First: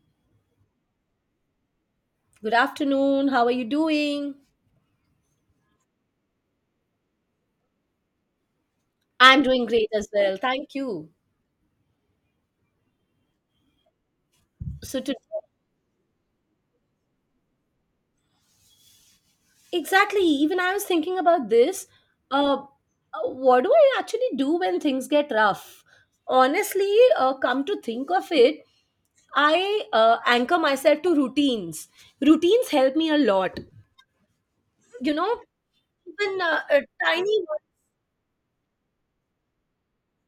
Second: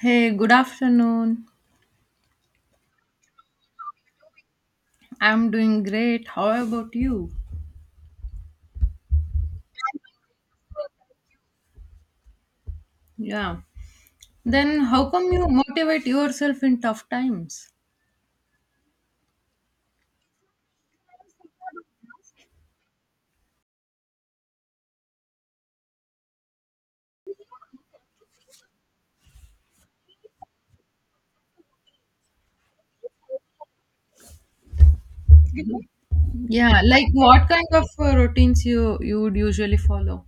Hey, good afternoon. Good afternoon. How are you doing? I'm doing great. How about you? I'm doing great as well. Thank you. Yeah. Then So how today, come you motivate yourself in tough times? exactly, even I was thinking about this. Uh, what do I actually do when things get rough? Honestly, come to think of it, I anchor myself to routines. Routines help me a lot. You know, even Yeah, like tiny. what kind of routines you would usually follow?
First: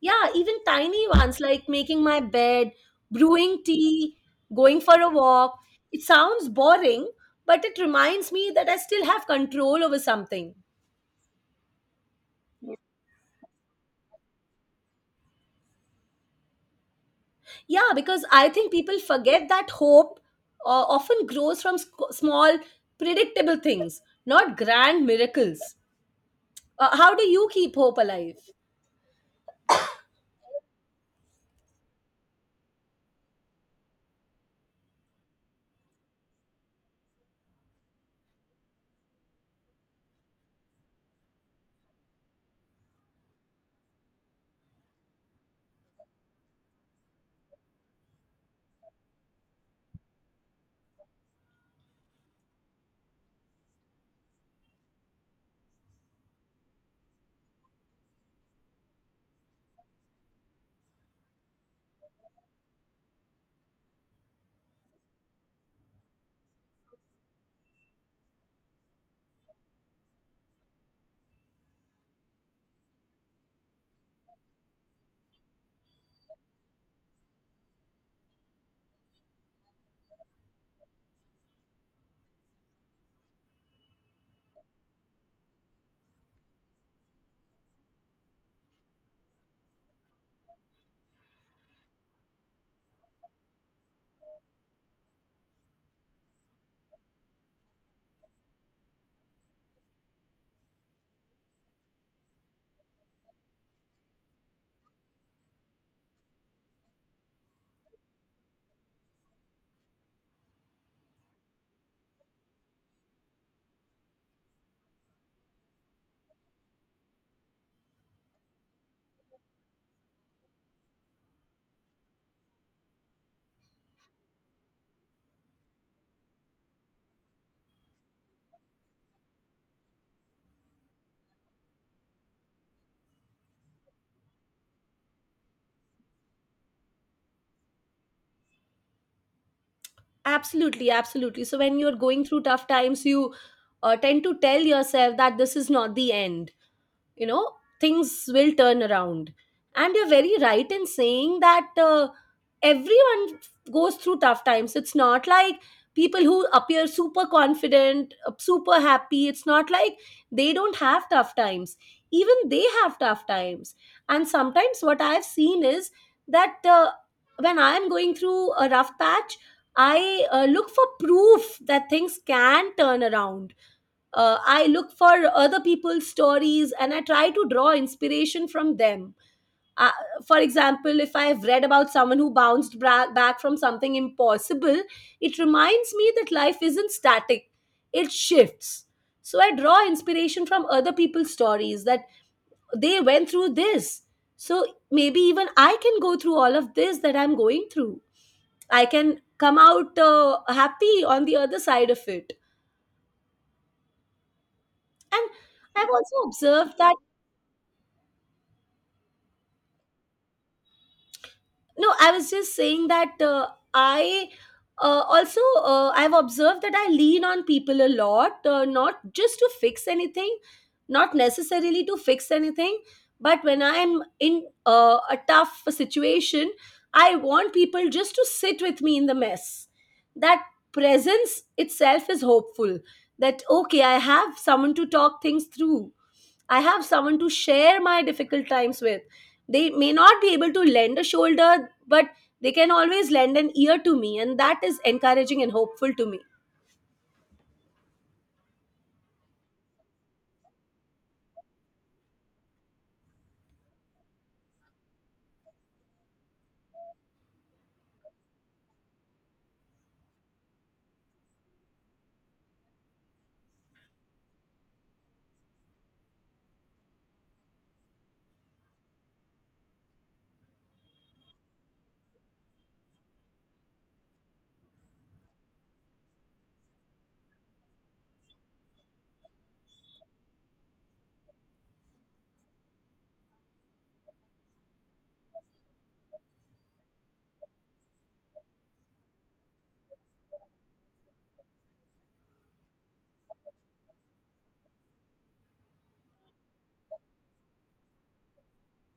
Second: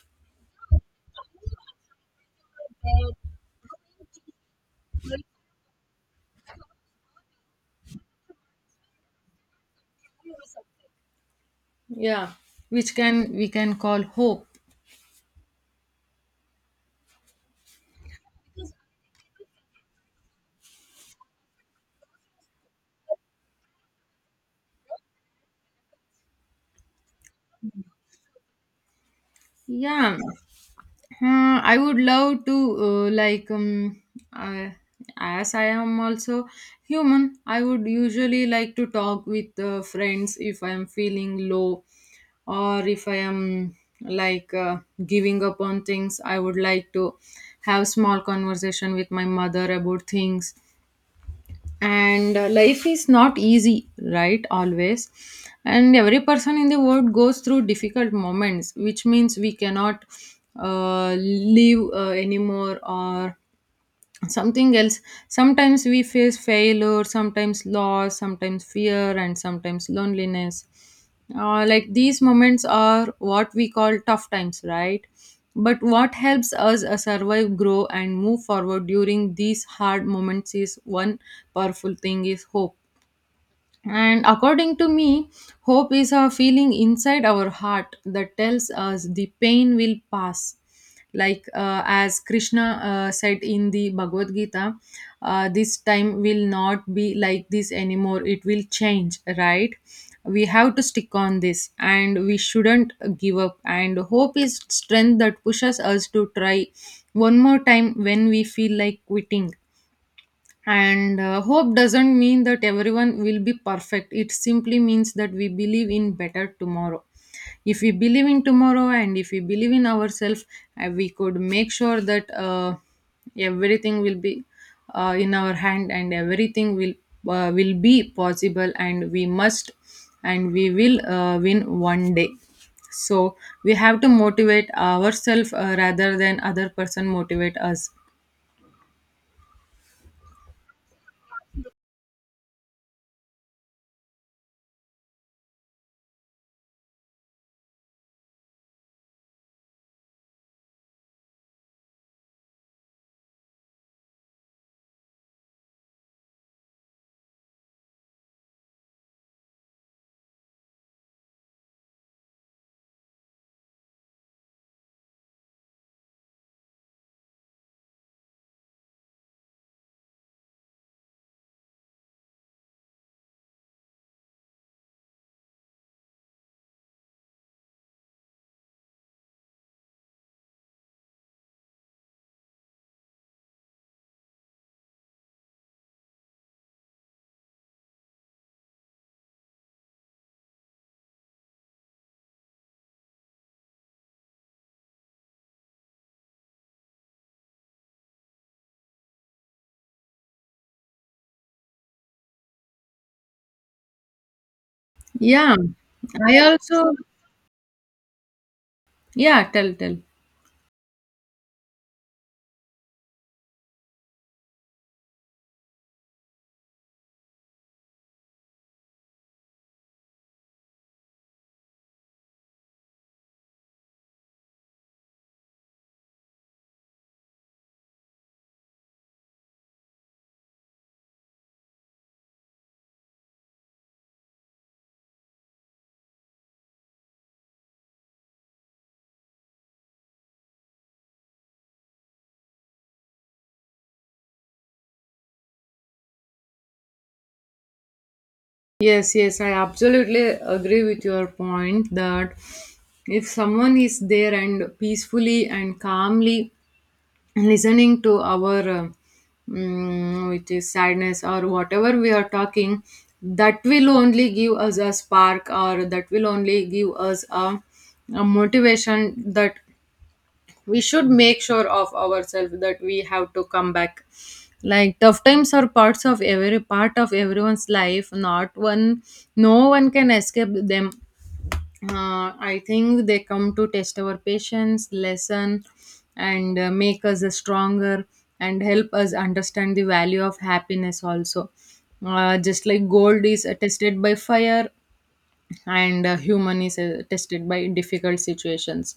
Yeah, even tiny ones like making my bed, brewing tea, going for a walk. It sounds boring, but it reminds me that I still have control over something. Yeah, which can we can call hope. Yeah, because I think people forget that hope uh, often grows from small, predictable things, not grand miracles. How do you keep hope alive? Yeah. I would love to, like, uh, as I am also human. I would usually like to talk with friends if I am feeling low, or if I am like, giving up on things. I would like to have small conversation with my mother about things, and life is not easy, right, always. And every person in the world goes through difficult moments, which means we cannot live anymore, or something else. Sometimes we face failure, sometimes loss, sometimes fear, and sometimes loneliness. Like, these moments are what we call tough times, right? But what helps us survive, grow, and move forward during these hard moments is one powerful thing: is hope. And according to me, hope is a feeling inside our heart that tells us the pain will pass. Like, as Krishna said in the Bhagavad Gita, this time will not be like this anymore. It will change, right? We have to stick on this, and we shouldn't give up. And hope is strength that pushes us to try one more time when we feel like quitting. And hope doesn't mean that everyone will be perfect. It simply means that we believe in better tomorrow. If we believe in tomorrow and if we believe in ourselves, we could make sure that everything will be in our hand, and everything will be possible. And we must and we will win one day. So we have to motivate ourselves, rather than other person motivate us. Absolutely, absolutely. So when you're going through tough times, you tend to tell yourself that this is not the end. You know, things will turn around, and you're very right in saying that everyone goes through tough times. It's not like people who appear super confident, super happy, it's not like they don't have tough times. Even they have tough times. And sometimes what I've seen is that when I'm going through a rough patch, I look for proof that things can turn around. I look for other people's stories, and I try to draw inspiration from them. uh, for example, if I've read about someone who back from something impossible, it reminds me that life isn't static. It shifts. So I draw inspiration from other people's stories, that they went through this, so maybe even I can go through all of this that I'm going through. I can come out happy on the other side of it. And Yeah, I've also I observed also— that. Yeah, tell, tell. No, I was just saying that I I've observed that I lean on people a lot, not just to fix anything, not necessarily to fix anything, but when I'm in a tough situation, I want people just to sit with me in the mess. That presence itself is hopeful. That okay, I have someone to talk things through. I have someone to share my difficult times with. They may not be able to lend a shoulder, but they can always lend an ear to me, and that is encouraging and hopeful to me. Yes, yes, I absolutely agree with your point that if someone is there and peacefully and calmly listening to our, which is sadness or whatever we are talking, that will only give us a spark, or that will only give us a motivation, that we should make sure of ourselves that we have to come back. Like, tough times are parts of every part of everyone's life. Not one— no one can escape them. I think they come to test our patience lesson, and make us stronger, and help us understand the value of happiness also. Just like gold is tested by fire, and human is tested by difficult situations.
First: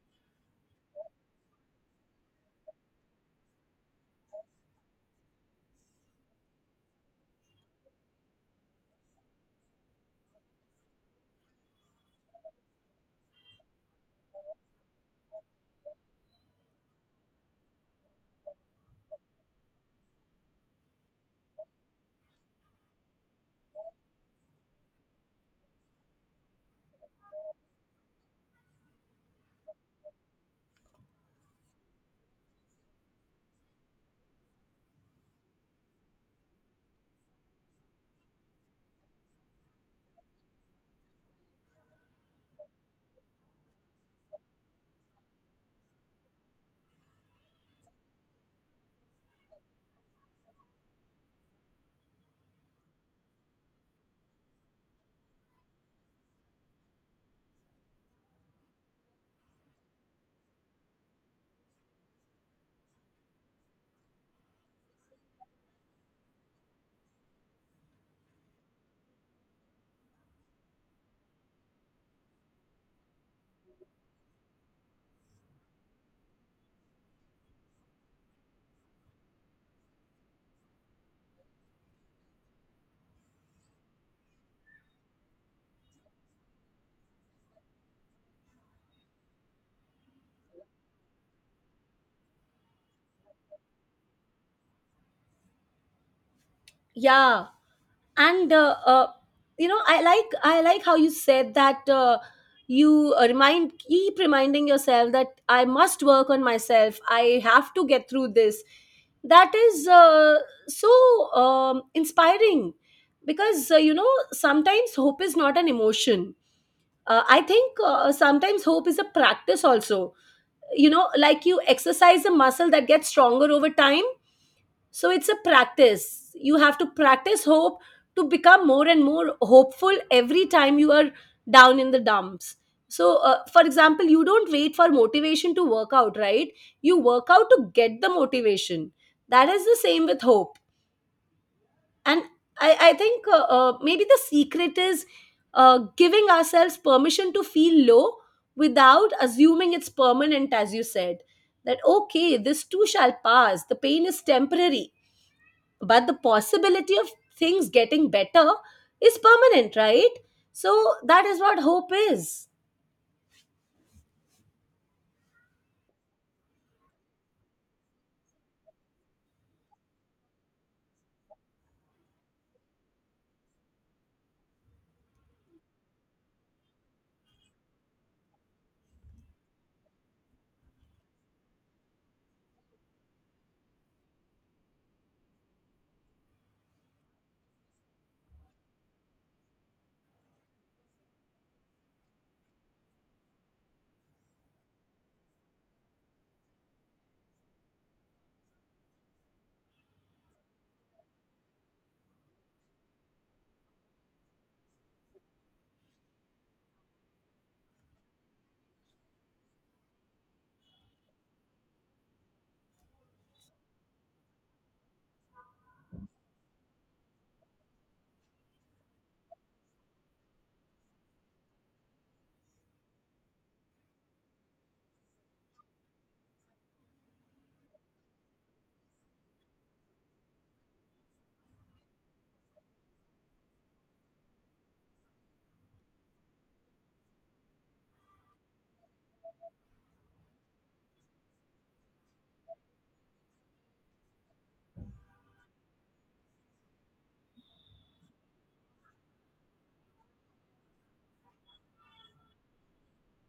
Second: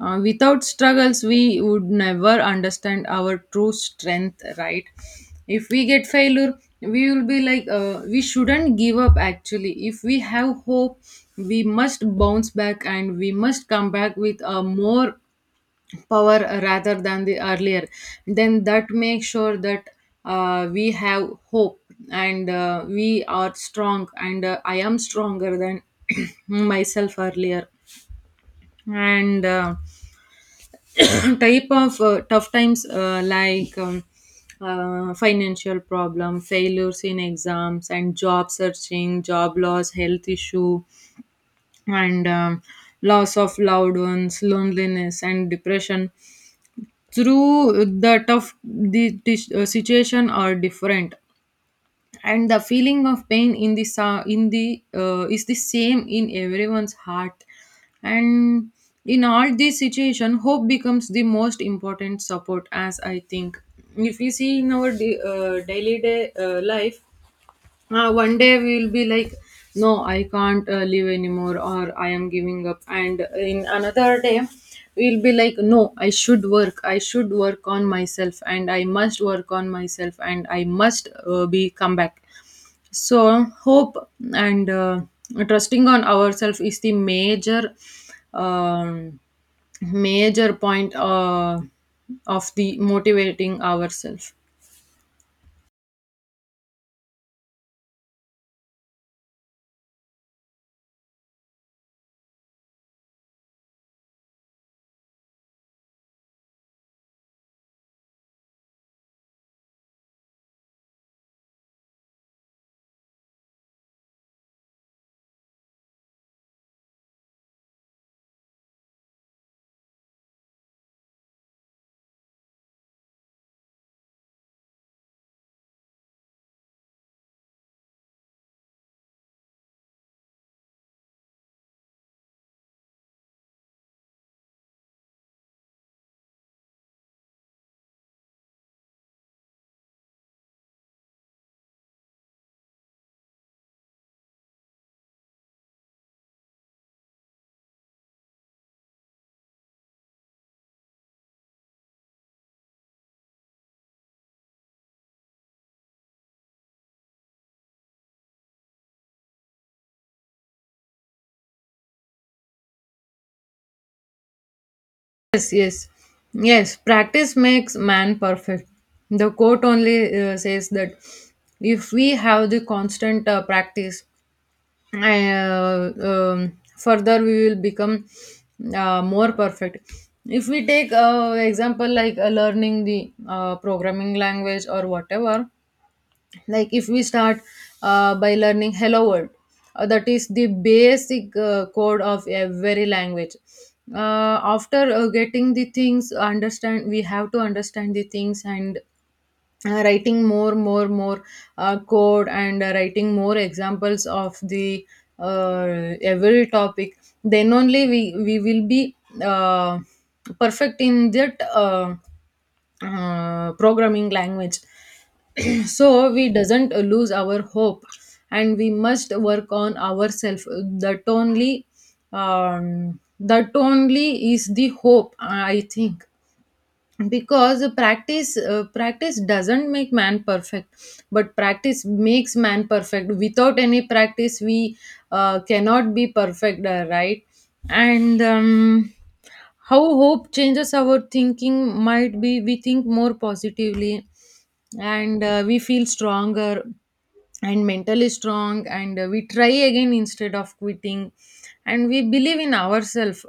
Without struggles, we would never understand our true strength, right? If we get failure, we will be like, we shouldn't give up, actually. If we have hope, we must bounce back, and we must come back with a more power rather than the earlier. Then that makes sure that we have hope, and we are strong, and I am stronger than myself earlier. And type of tough times, like, financial problem, failures in exams and job searching, job loss, health issue, and loss of loved ones, loneliness, and depression. Through that, of the situation are different, and the feeling of pain in the is the same in everyone's heart. And in all these situation, hope becomes the most important support, as I think. If we see in our daily day life, one day we will be like, no, I can't live anymore, or I am giving up. And in another day, we'll be like, no, I should work on myself, and I must work on myself, and I must be come back. So hope, and trusting on ourselves, is the um, major point of the motivating ourselves. Yeah, and you know, I like how you said that you remind keep reminding yourself that I must work on myself. I have to get through this. That is so inspiring because you know, sometimes hope is not an emotion. I think sometimes hope is a practice also. You know, like you exercise a muscle that gets stronger over time. So it's a practice. You have to practice hope to become more and more hopeful every time you are down in the dumps. So for example, you don't wait for motivation to work out, right? You work out to get the motivation. That is the same with hope. And I think maybe the secret is giving ourselves permission to feel low without assuming it's permanent, as you said, that okay, this too shall pass, the pain is temporary, but the possibility of things getting better is permanent, right? So that is what hope is. Yes, yes, yes. Practice makes man perfect. The quote only says that if we have the constant practice, further we will become more perfect. If we take example, like learning the programming language or whatever, like if we start by learning hello world. That is the basic code of every language. uh, After getting the things understand, we have to understand the things, and writing more more more code, and writing more examples of the every topic, then only we will be uh, perfect in that, programming language. So we doesn't lose our hope, and we must work on ourselves. That only um, that only is the hope, I think. Because practice doesn't make man perfect, but practice makes man perfect. Without any practice, we cannot be perfect, right? And how hope changes our thinking, might be we think more positively, and we feel stronger, and mentally strong, and we try again instead of quitting, and we believe in ourselves.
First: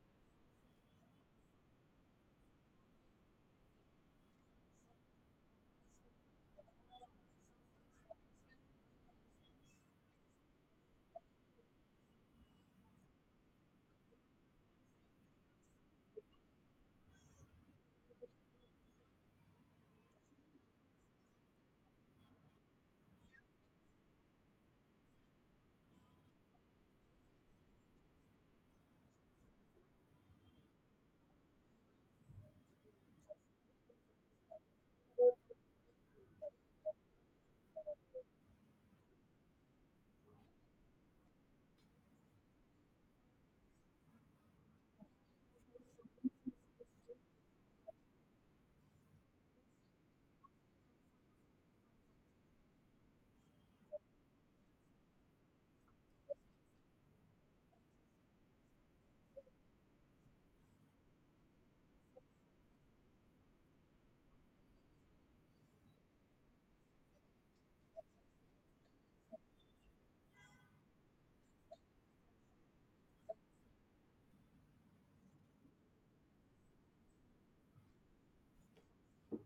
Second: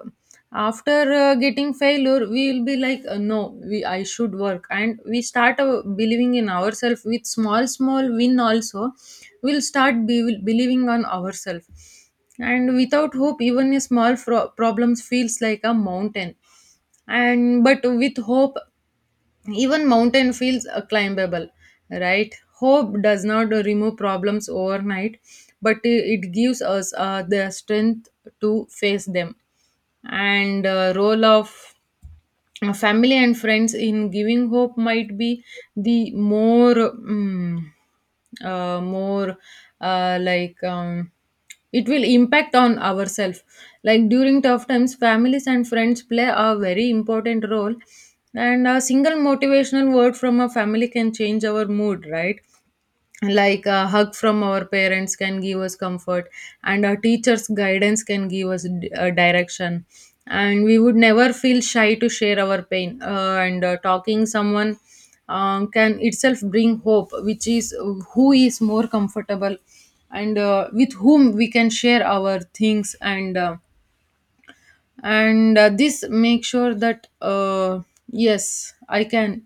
After getting failure, we will be like, no, we— I should work, and we start believing in ourselves. With small small win also, we'll start believing on ourselves. And without hope, even a small problems feels like a mountain. And but with hope, even mountain feels climbable, right? Hope does not remove problems overnight, but it gives us the strength to face them. And role of family and friends in giving hope might be the more, like, it will impact on ourselves. Like during tough times, families and friends play a very important role, and a single motivational word from a family can change our mood, right? Like a hug from our parents can give us comfort, and our teachers guidance can give us direction. And we would never feel shy to share our pain, and talking someone can itself bring hope, which is who is more comfortable, and with whom we can share our things. And this make sure that, yes, I can—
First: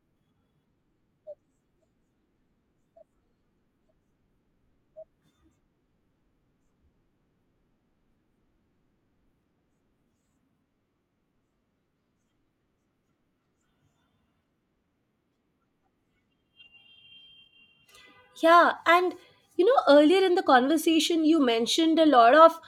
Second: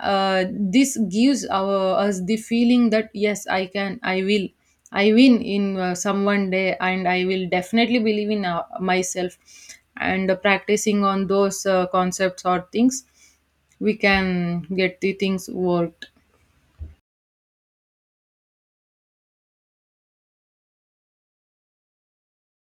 this gives us the feeling that yes, I can, I will. I win in, some one day, and I will definitely believe in myself. And practicing on those concepts or things, we can get the things worked. Yeah, and you know, earlier in the conversation, you mentioned a lot of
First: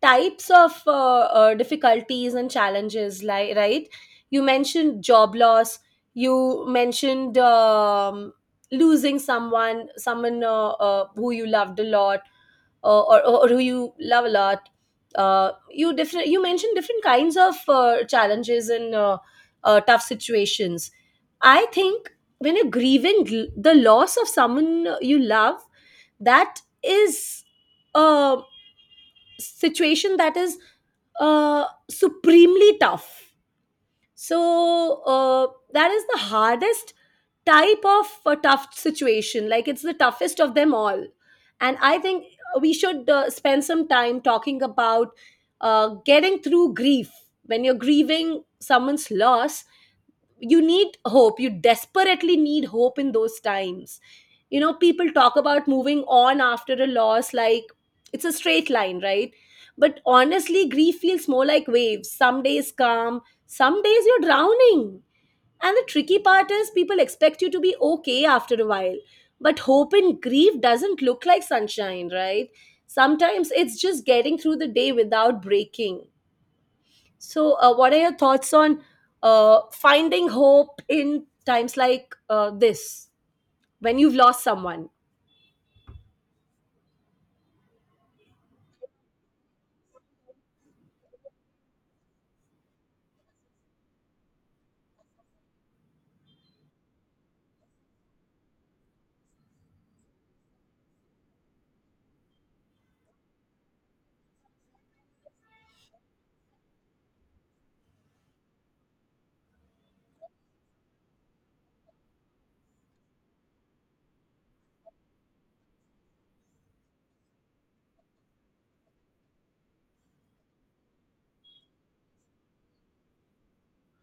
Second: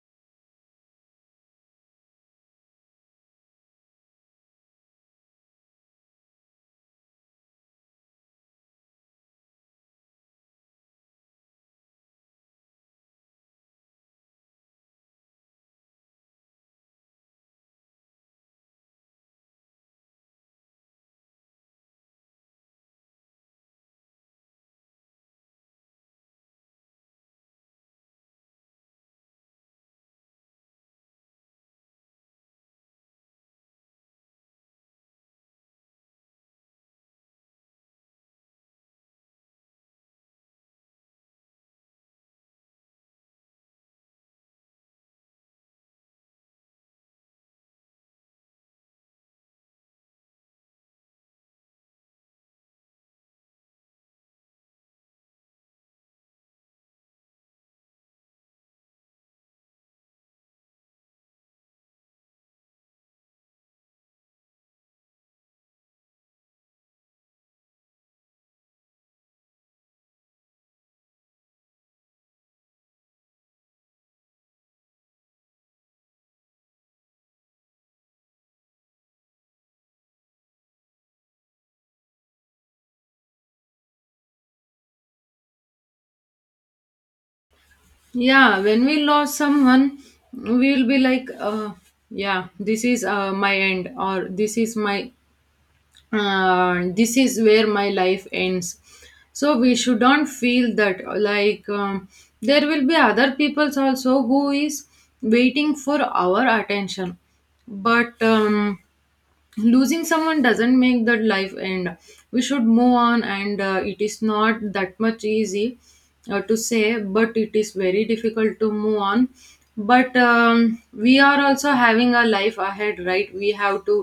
types of difficulties and challenges, like, right? You mentioned job loss. You mentioned losing someone, someone who you loved a lot, or or who you love a lot. You mentioned different kinds of challenges and tough situations. I think when you're grieving the loss of someone you love, that is a situation that is uh, supremely tough. So that is the hardest type of a tough situation. Like, it's the toughest of them all. And I think we should spend some time talking about getting through grief. When you're grieving someone's loss, you need hope. You desperately need hope in those times. You know, people talk about moving on after a loss like it's a straight line, right? But honestly, grief feels more like waves. Some days calm, some days you're drowning. And the tricky part is people expect you to be okay after a while. But hope in grief doesn't look like sunshine, right? Sometimes it's just getting through the day without breaking. So, what are your thoughts on finding hope in times like this, when you've lost someone? Yeah, when we lost someone, we will be like, yeah, this is my end, or this is where my life ends. So we shouldn't feel that. Like, there will be other peoples also who is waiting for our attention. But losing someone doesn't make that life end. We should move on, and it is not that much easy to say, but it is very difficult to move on. But we are also having a life ahead, right? We have to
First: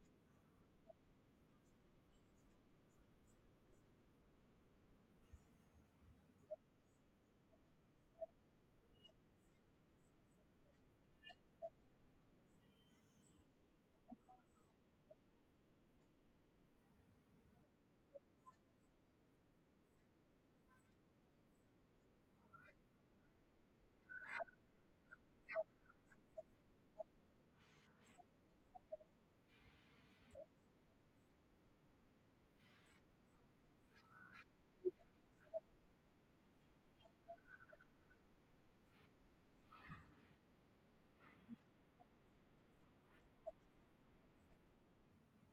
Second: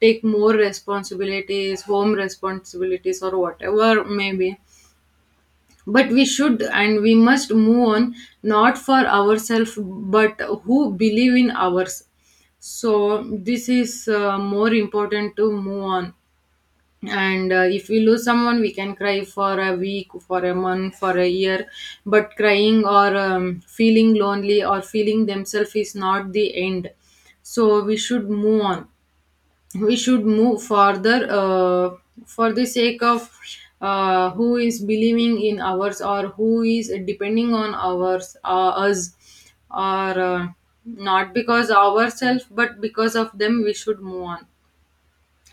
take more responsibilities, home responsibilities, or whatever maybe. But we should, and we must move on, not for ourselves, but who believe in ours. So this is more important to move on. And if we lose someone, we can cry for a week, for a month, for a year. But crying, or feeling lonely, or feeling themselves is not the end. So we should move on. We should move further, for the sake of who is believing in ours, or who is depending on ours us, or not because ourselves but because of them, we should move on.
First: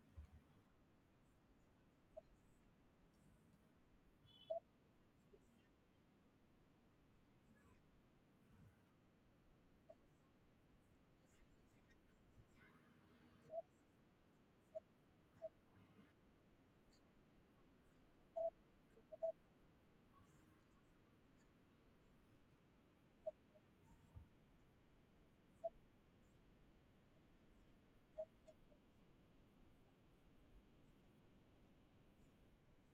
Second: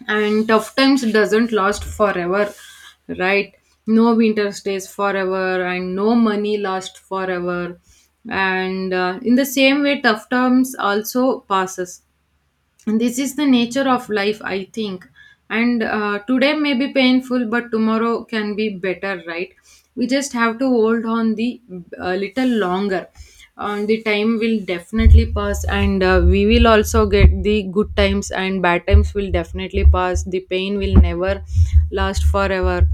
And tough times doesn't last forever, right? No winter stays forever, and no money lasts forever. And in the same way, tough times also passes. And this is the nature of life, I think. And today may be painful, but tomorrow can be better, right? We just have to hold on the a little longer. The time will definitely pass, and we will also get the good times, and bad times will definitely pass. The pain will never last forever.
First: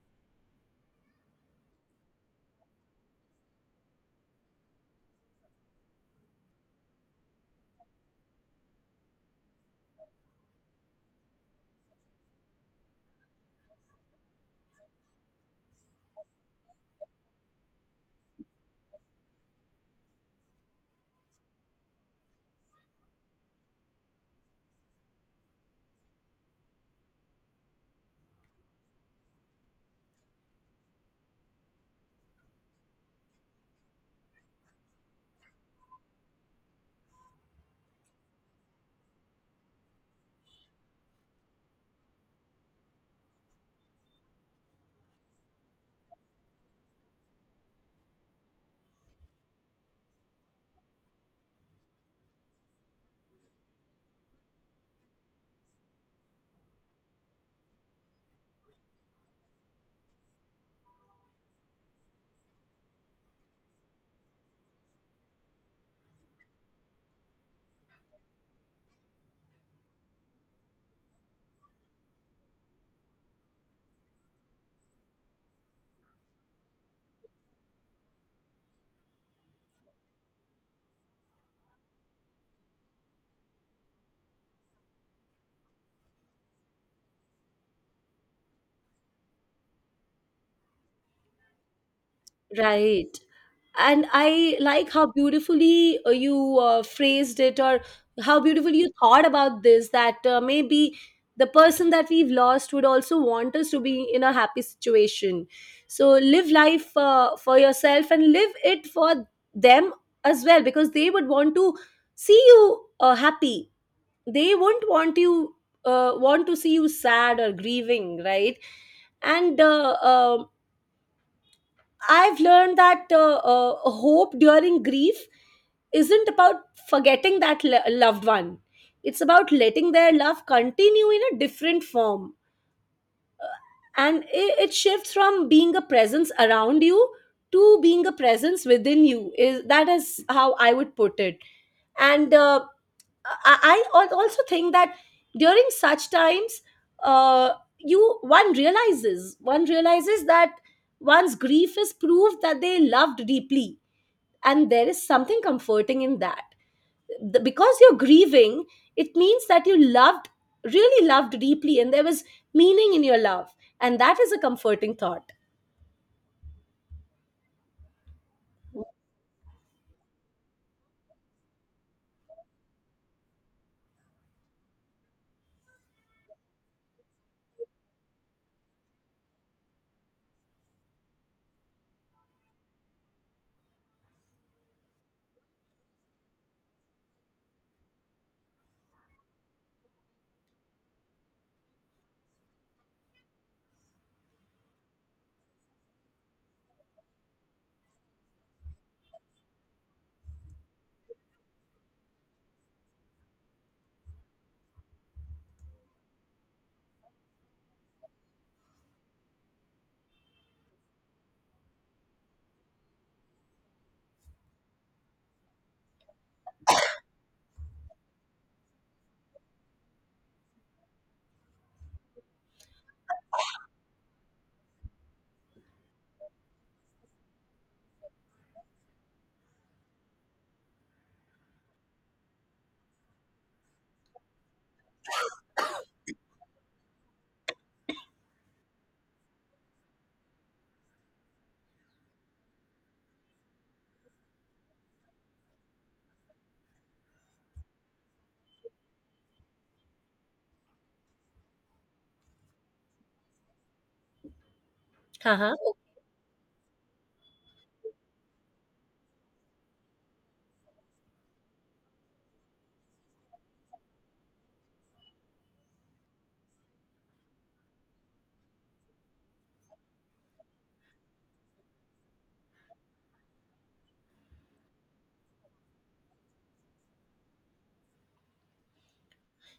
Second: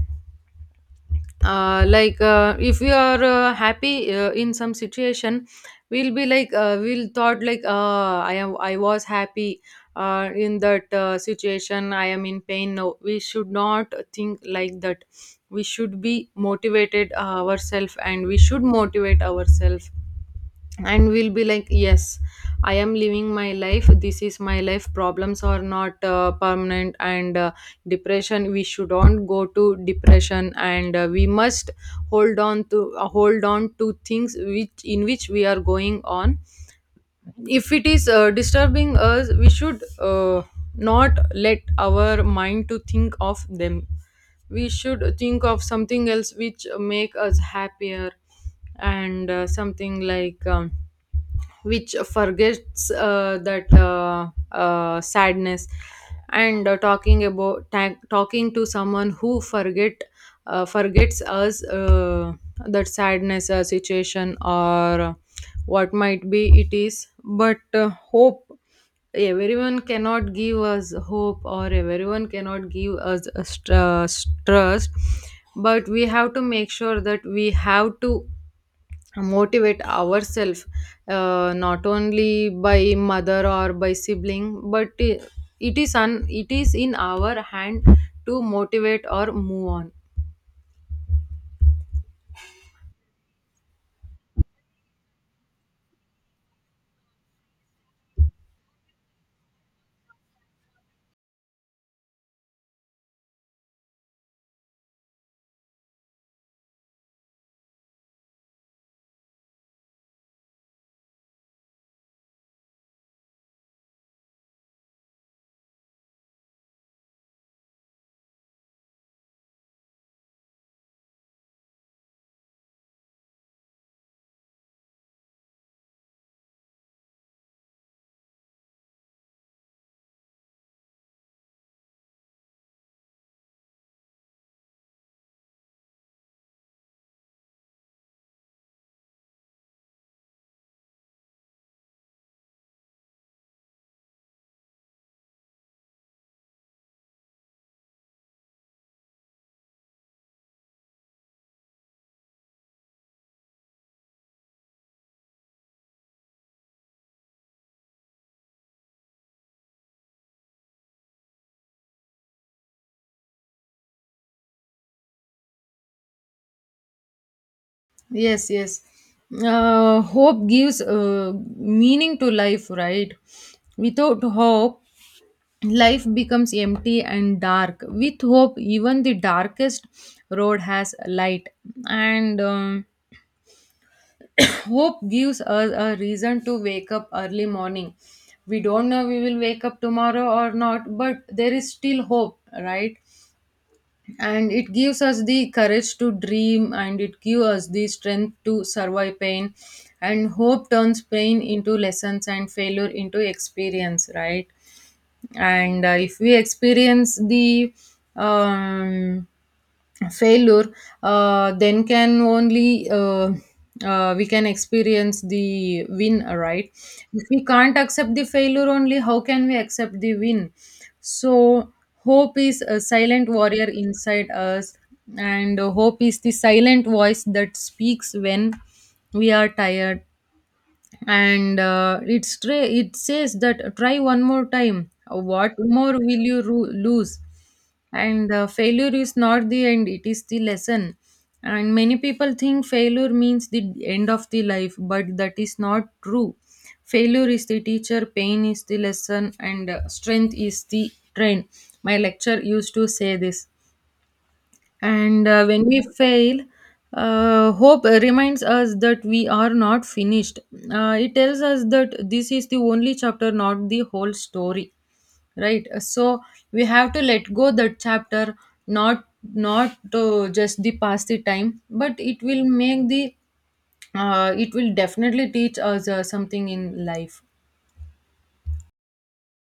Like, if we are happy in some situation, we'll be like, we'll thought like, I am— I was happy in that situation. I am in pain. No, we should not think like that. We should be motivated, ourselves, and we should motivate ourselves. And we'll be like, yes, I am living my life. This is my life. Problems are not permanent. And depression, we shouldn't go to depression. And we must hold on to things which in which we are going on. If it is disturbing us, we should not let our mind to think of them. We should think of something else which make us happier, and something like, which forgets that, sadness. And talking about— talking to someone who forgets us, that sadness Situation or what might be it is, but hope. Everyone cannot give us hope, or everyone cannot give us a trust. But we have to make sure that we have to motivate ourselves, not only by mother or by sibling, but it is it is in our hand to motivate or move on. Right. And I like how beautifully you phrased it, or how beautifully you thought about this, that maybe the person that we've lost would also want us to be in a happy situation. So, live life for yourself and live it for them as well, because they would want to see you happy. They won't want you want to see you sad or grieving, right? And I've learned that hope during grief isn't about forgetting that loved one. It's about letting their love continue in a different form. And it shifts from being a presence around you to being a presence within you. Is that is how I would put it. And I also think that during such times, uh, you one realizes that one's grief is proof that they loved deeply, and there is something comforting in that. Because you're grieving, it means that you loved, really loved deeply, and there was meaning in your love, and that is a comforting thought. Yes, yes, hope gives meaning to life, right? Without hope life becomes empty and dark. With hope even the darkest road has light. And hope gives us a reason to wake up early morning. We don't know we will wake up tomorrow or not, but there is still hope, right? And it gives us the courage to dream, and it gives us the strength to survive pain. And hope turns pain into lessons and failure into experience, right? And if we experience the um, failure, then can only we can experience the win, right? If we can't accept the failure only, how can we accept the win? So hope is a silent warrior inside us, and hope is the silent voice that speaks when we are tired. And it's it says that try one more time, what more will you lose? And failure is not the end, it is the lesson. And many people think failure means the end of the life, but that is not true. Failure is the teacher, pain is the lesson, and strength is the train. My lecture used to say this. And Uh huh. when we fail, hope reminds us that we are not finished. It tells us that this is the only chapter, not the whole story, right? So we have to let go that chapter, not not to just the pass the time, but it will make the, it will definitely teach us something in life.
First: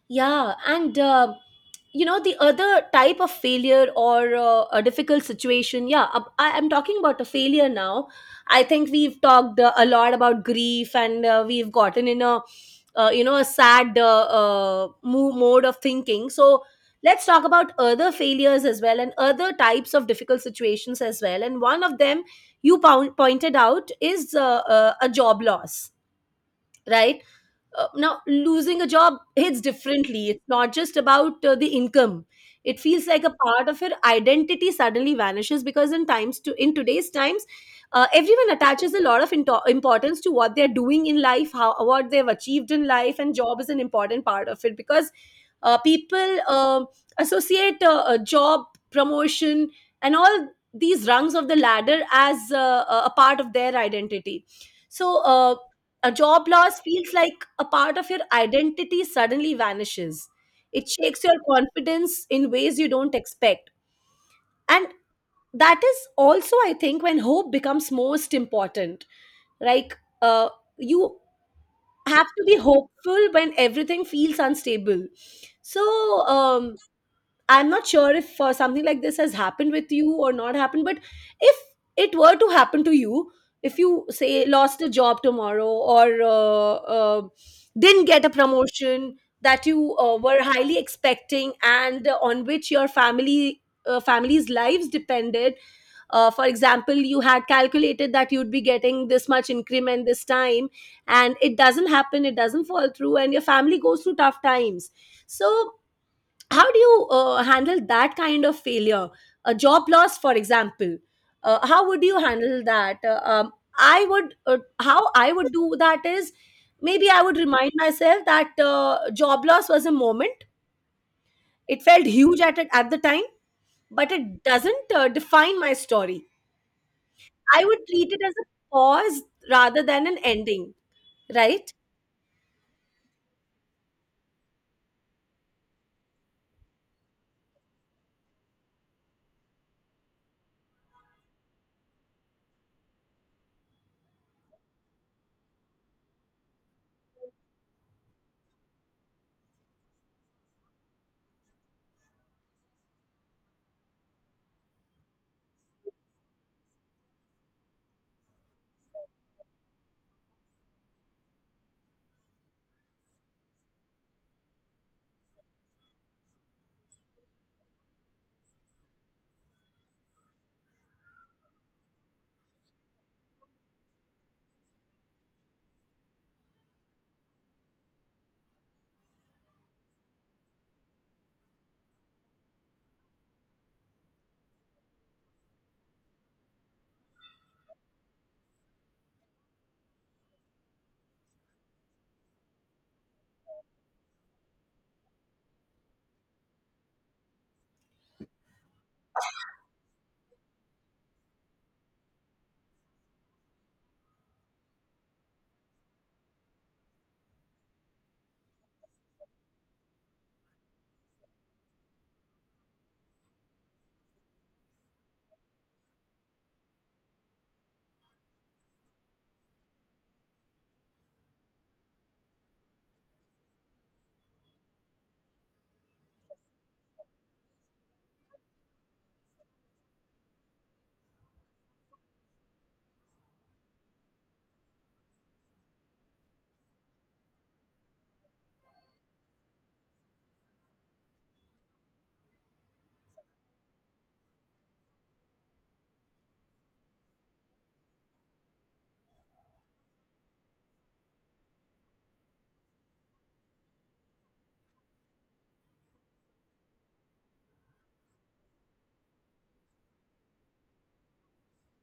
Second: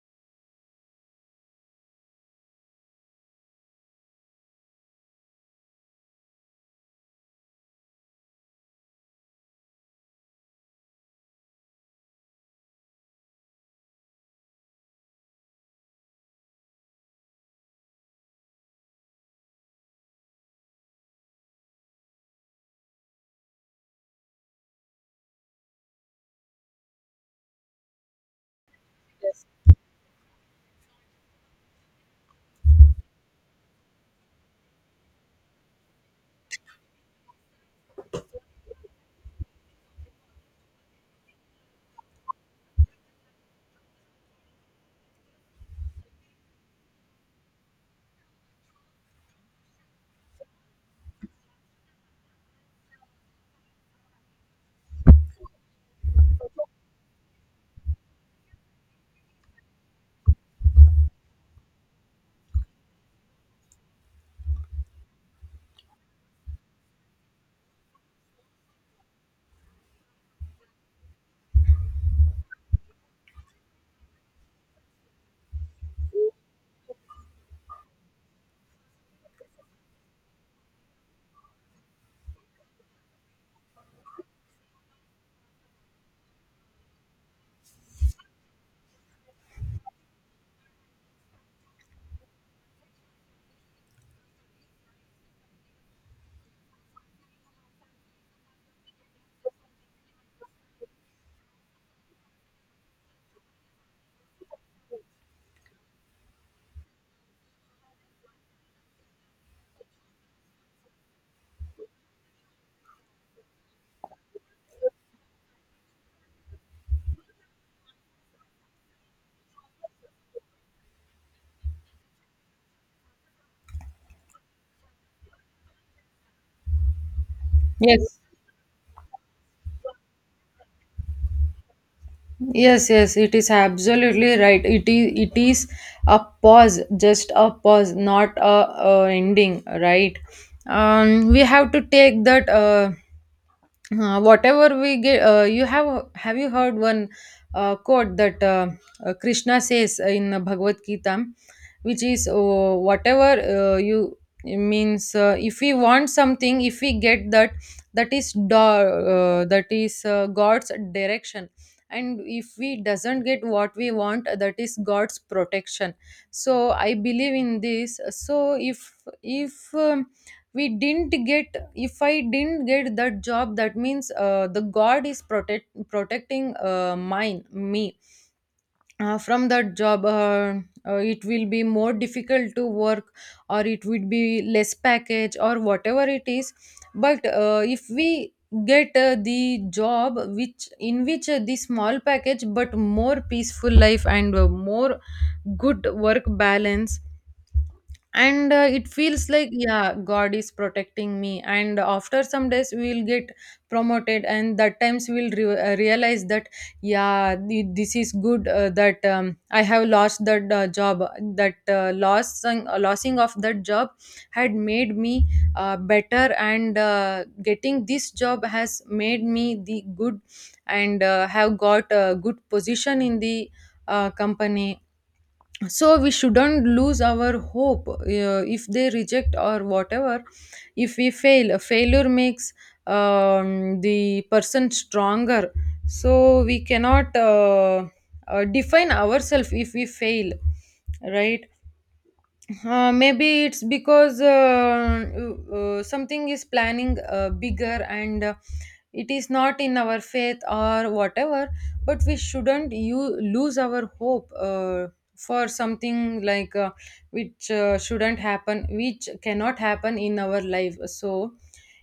Yeah, and you know, the other type of failure or a difficult situation. Yeah, I am talking about a failure now. I think we've talked a lot about grief, and we've gotten in a you know, a sad mode of thinking. So let's talk about other failures as well, and other types of difficult situations as well. And one of them you pointed out is a job loss, right? Now losing a job hits differently. It's not just about the income. It feels like a part of your identity suddenly vanishes, because in today's times, everyone attaches a lot of importance to what they're doing in life, how, what they've achieved in life, and job is an important part of it, because people associate a job promotion and all these rungs of the ladder as a part of their identity. So uh, a job loss feels like a part of your identity suddenly vanishes. It shakes your confidence in ways you don't expect. And that is also, I think, when hope becomes most important. Like, you have to be hopeful when everything feels unstable. So, um, I'm not sure if something like this has happened with you or not happened, but if it were to happen to you, if you say lost a job tomorrow or uh, didn't get a promotion that you were highly expecting, and on which your family family's lives depended, for example, you had calculated that you'd be getting this much increment this time, and it doesn't happen, it doesn't fall through, and your family goes through tough times. So how do you handle that kind of failure, a job loss for example? How would you handle that? I would How I would do that is, maybe I would remind myself that job loss was a moment. It felt huge at it at the time, but it doesn't define my story. I would treat Yes, it as a pause rather than an ending, right? Yes, yes, it is absolutely right. It is a pause, just a pause, not a, a ending, right? We have to take that. Whatever we get, you have you heard one quote that Krishna says in Bhagavad Gita, which is whatever you, it means if we want something, if we get that, that is that is God's direction. And if we doesn't get what we want, that is God's protection. So I believe in this. So if if um, we didn't get, if I didn't get that job, that means the God is protecting mine me from that job. It will be more difficult to work, or it would be less package or whatever it is. But if we get the job which in which the small package but more peaceful life and more good work balance, and it feels like, yeah, God is protecting me. And after some days we will get promoted, and that times we will realize that, yeah, this is good that I have lost that job. That loss, losing of that job had made me better, and getting this job has made me the good, and have got a good position in the company. So we shouldn't lose our hope if they reject or whatever. If we fail, a failure makes the person stronger. So we cannot define ourselves if we fail, right? Uh, Maybe it's because something is planning bigger, and it is not in our faith or whatever, but we shouldn't you lose our hope for something like which shouldn't happen, which cannot happen in our life. So,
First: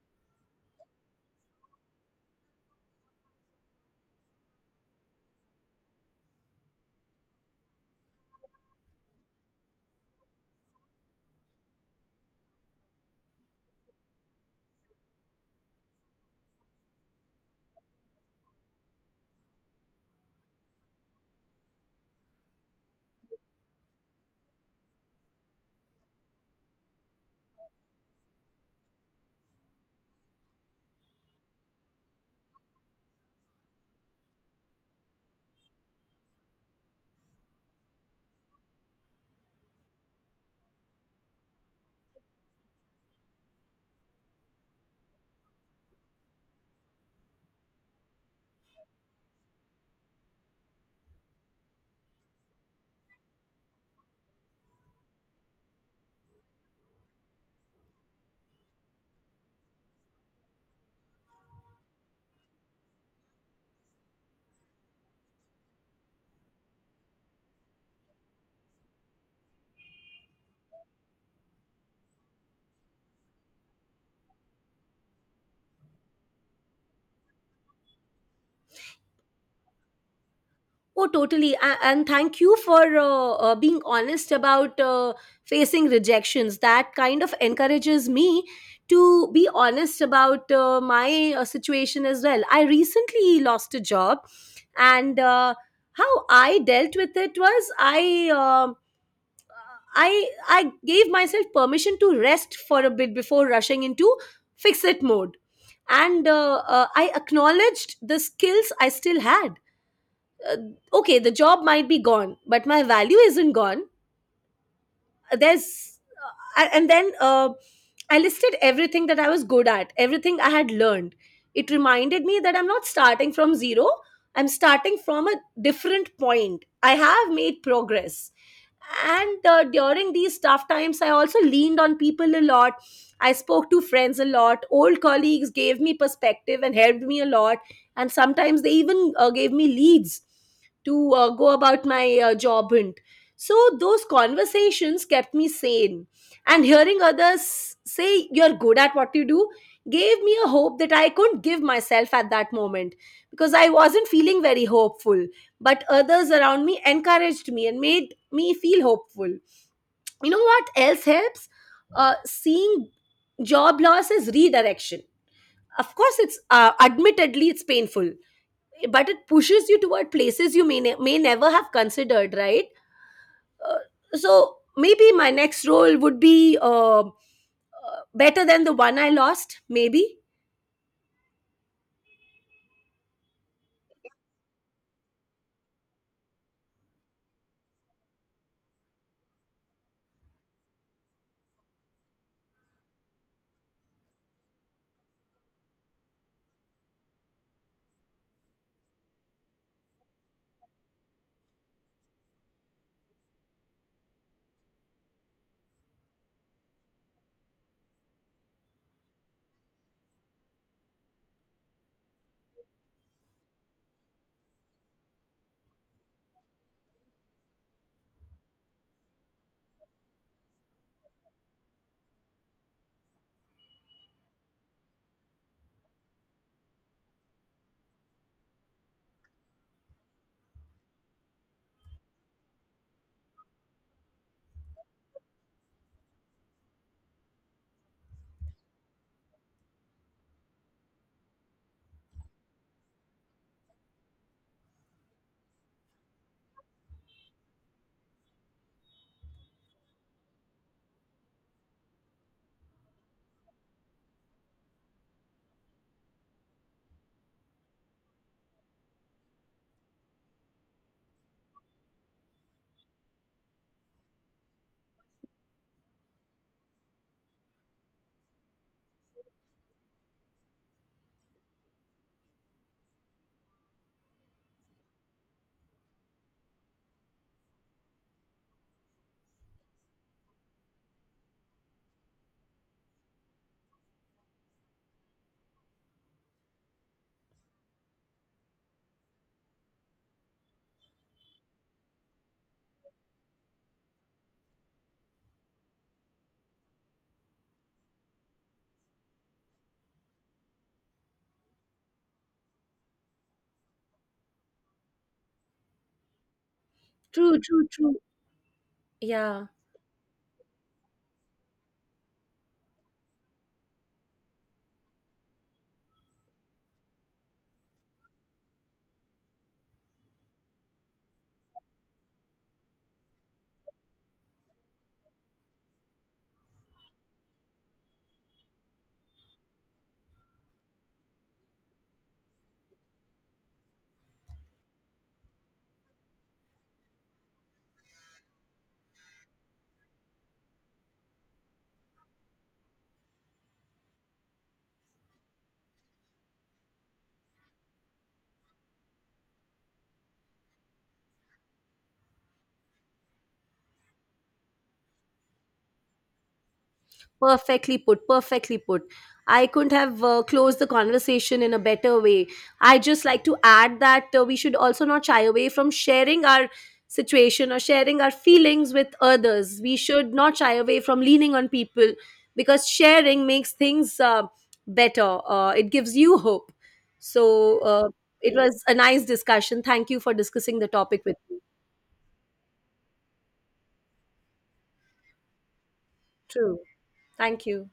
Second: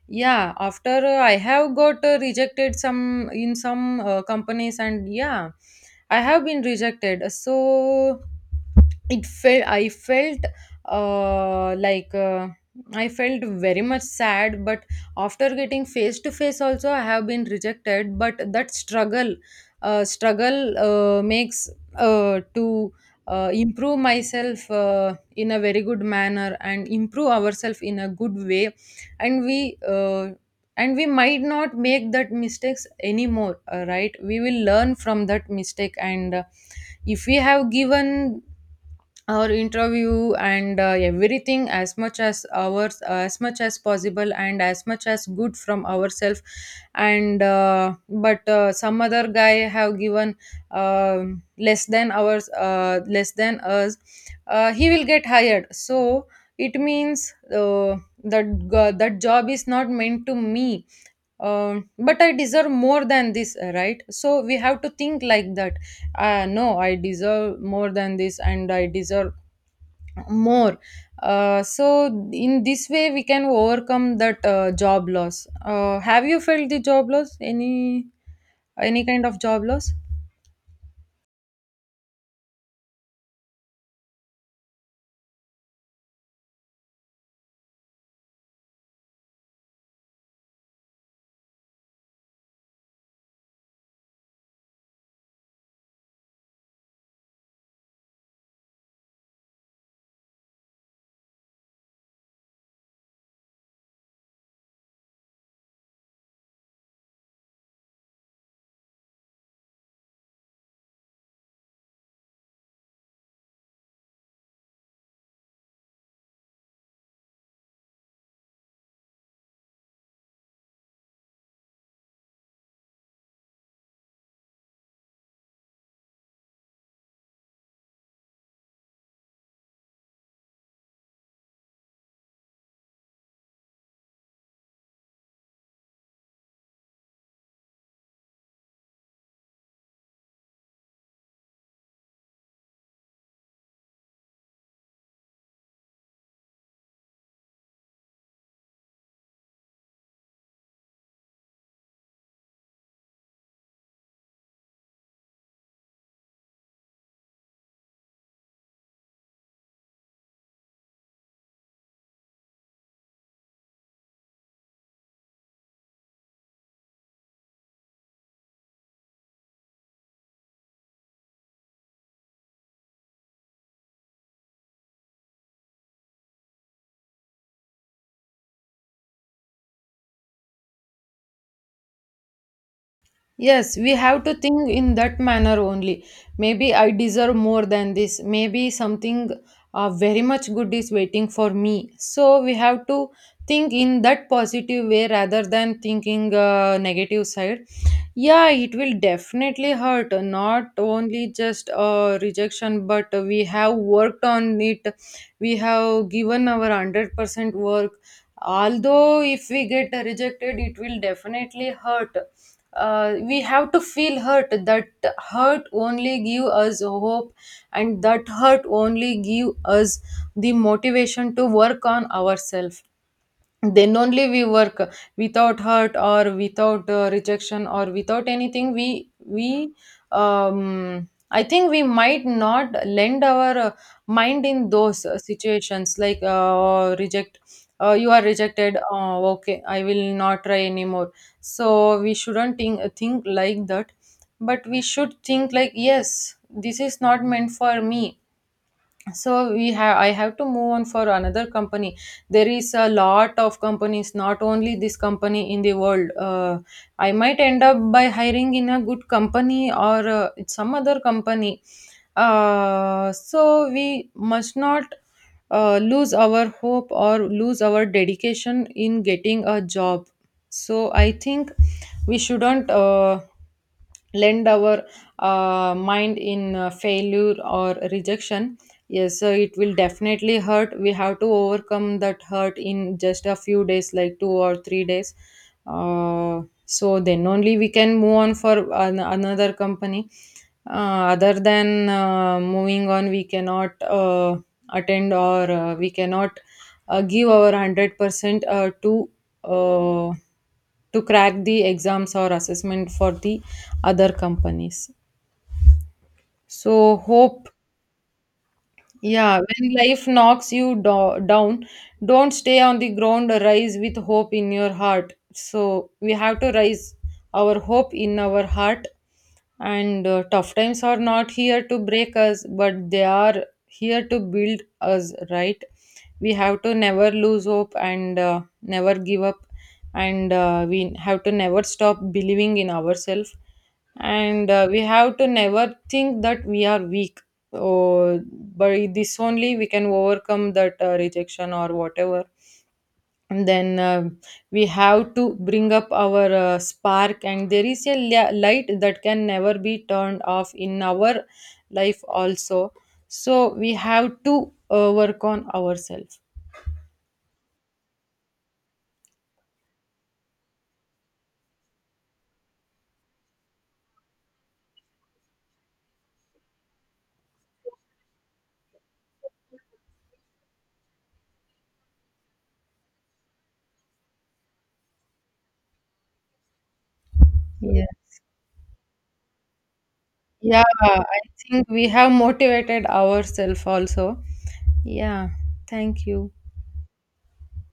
yeah, after I have got rejected some in some companies, and yeah, I have been rejected. So, it felt I felt like I felt very much sad, but after getting face to face also I have been rejected. But that struggle, struggle makes to improve myself in a very good manner, and improve ourselves in a good way. and we uh, and we might not make that mistakes anymore, right? We will learn from that mistake. And if we have given our interview and everything as much as ours, as much as possible and as much as good from ourselves, and but some other guy have given less than ours, less than us, he will get hired. So it means that that job is not meant to me. But I deserve more than this, right? So we have to think like that. No, I deserve more than this, and I deserve more. So in this way we can overcome that job loss. Have you felt the job loss, any kind of job loss? Oh, totally. And thank you for being honest about facing rejections. That kind of encourages me to be honest about my situation as well. I recently lost a job, and how I dealt with it was I gave myself permission to rest for a bit before rushing into fix it mode, and I acknowledged the skills I still had. uh, okay, the job might be gone, but my value isn't gone. There's and then I listed everything that I was good at, everything I had learned. It reminded me that I'm not starting from zero. I'm starting from a different point. I have made progress. And during these tough times, I also leaned on people a lot. I spoke to friends a lot. Old colleagues gave me perspective and helped me a lot, and sometimes they even gave me leads to go about my job hunt. So those conversations kept me sane, and hearing others say you're good at what you do gave me a hope that I couldn't give myself at that moment, because I wasn't feeling very hopeful. But others around me encouraged me and made me feel hopeful. You know what else helps? Seeing job loss as redirection. Of course, it's admittedly, it's painful, but it pushes you toward places you may may never have considered, right? So maybe my next role would be better than the one I lost. Maybe. Yes, we have to think in that manner only. Maybe I deserve more than this. Maybe something very much good is waiting for me. So we have to think in that positive way rather than thinking negative side. Yeah, it will definitely hurt. Not only just rejection, but we have worked on it. We have given our 100% work. Although if we get rejected, it will definitely hurt. We have to feel hurt, that hurt only give us hope, and that hurt only give us the motivation to work on ourselves. Then only we work. Without hurt or without rejection or without anything, we I think we might not lend our mind in those situations like, reject, you are rejected, okay, I will not try anymore. So we shouldn't think like that, but we should think like, yes, this is not meant for me. So we have I have to move on for another company. There is a lot of companies, not only this company in the world. I might end up by hiring in a good company or some other company. So we must not lose our hope or lose our dedication in getting a job. So I think we shouldn't lend our mind in failure or rejection. Yes, so it will definitely hurt. We have to overcome that hurt in just a few days, like 2 or 3 days. Uh, so then only we can move on for another company. Other than moving on, we cannot attend or we cannot give our 100% uh, to crack the exams or assessment for the other companies. So True. hope, True. True. yeah, Yeah. when life knocks you down, don't stay on the ground, rise with hope in your heart. So we have to rise our hope in our heart. And tough times are not here to break us, but they are here to build us, right? We have to never lose hope, and never give up. And we have to never stop believing in ourselves. And we have to never think that we are weak, or by this only we can overcome that rejection or whatever. And then we have to bring up our spark, and there is a light that can never be turned off in our life also. So we have to work on ourselves. Perfectly put, perfectly put. I couldn't have closed the conversation in a better way. I just like to add that we should also not shy away from sharing our situation or sharing our feelings with others. We should not shy away from leaning on people, because sharing makes things better. It gives you hope. So Yeah. It was a nice discussion. Thank you for discussing the Yeah, topic with I me. think we have motivated ourselves also. Yeah, thank you. True. Thank you.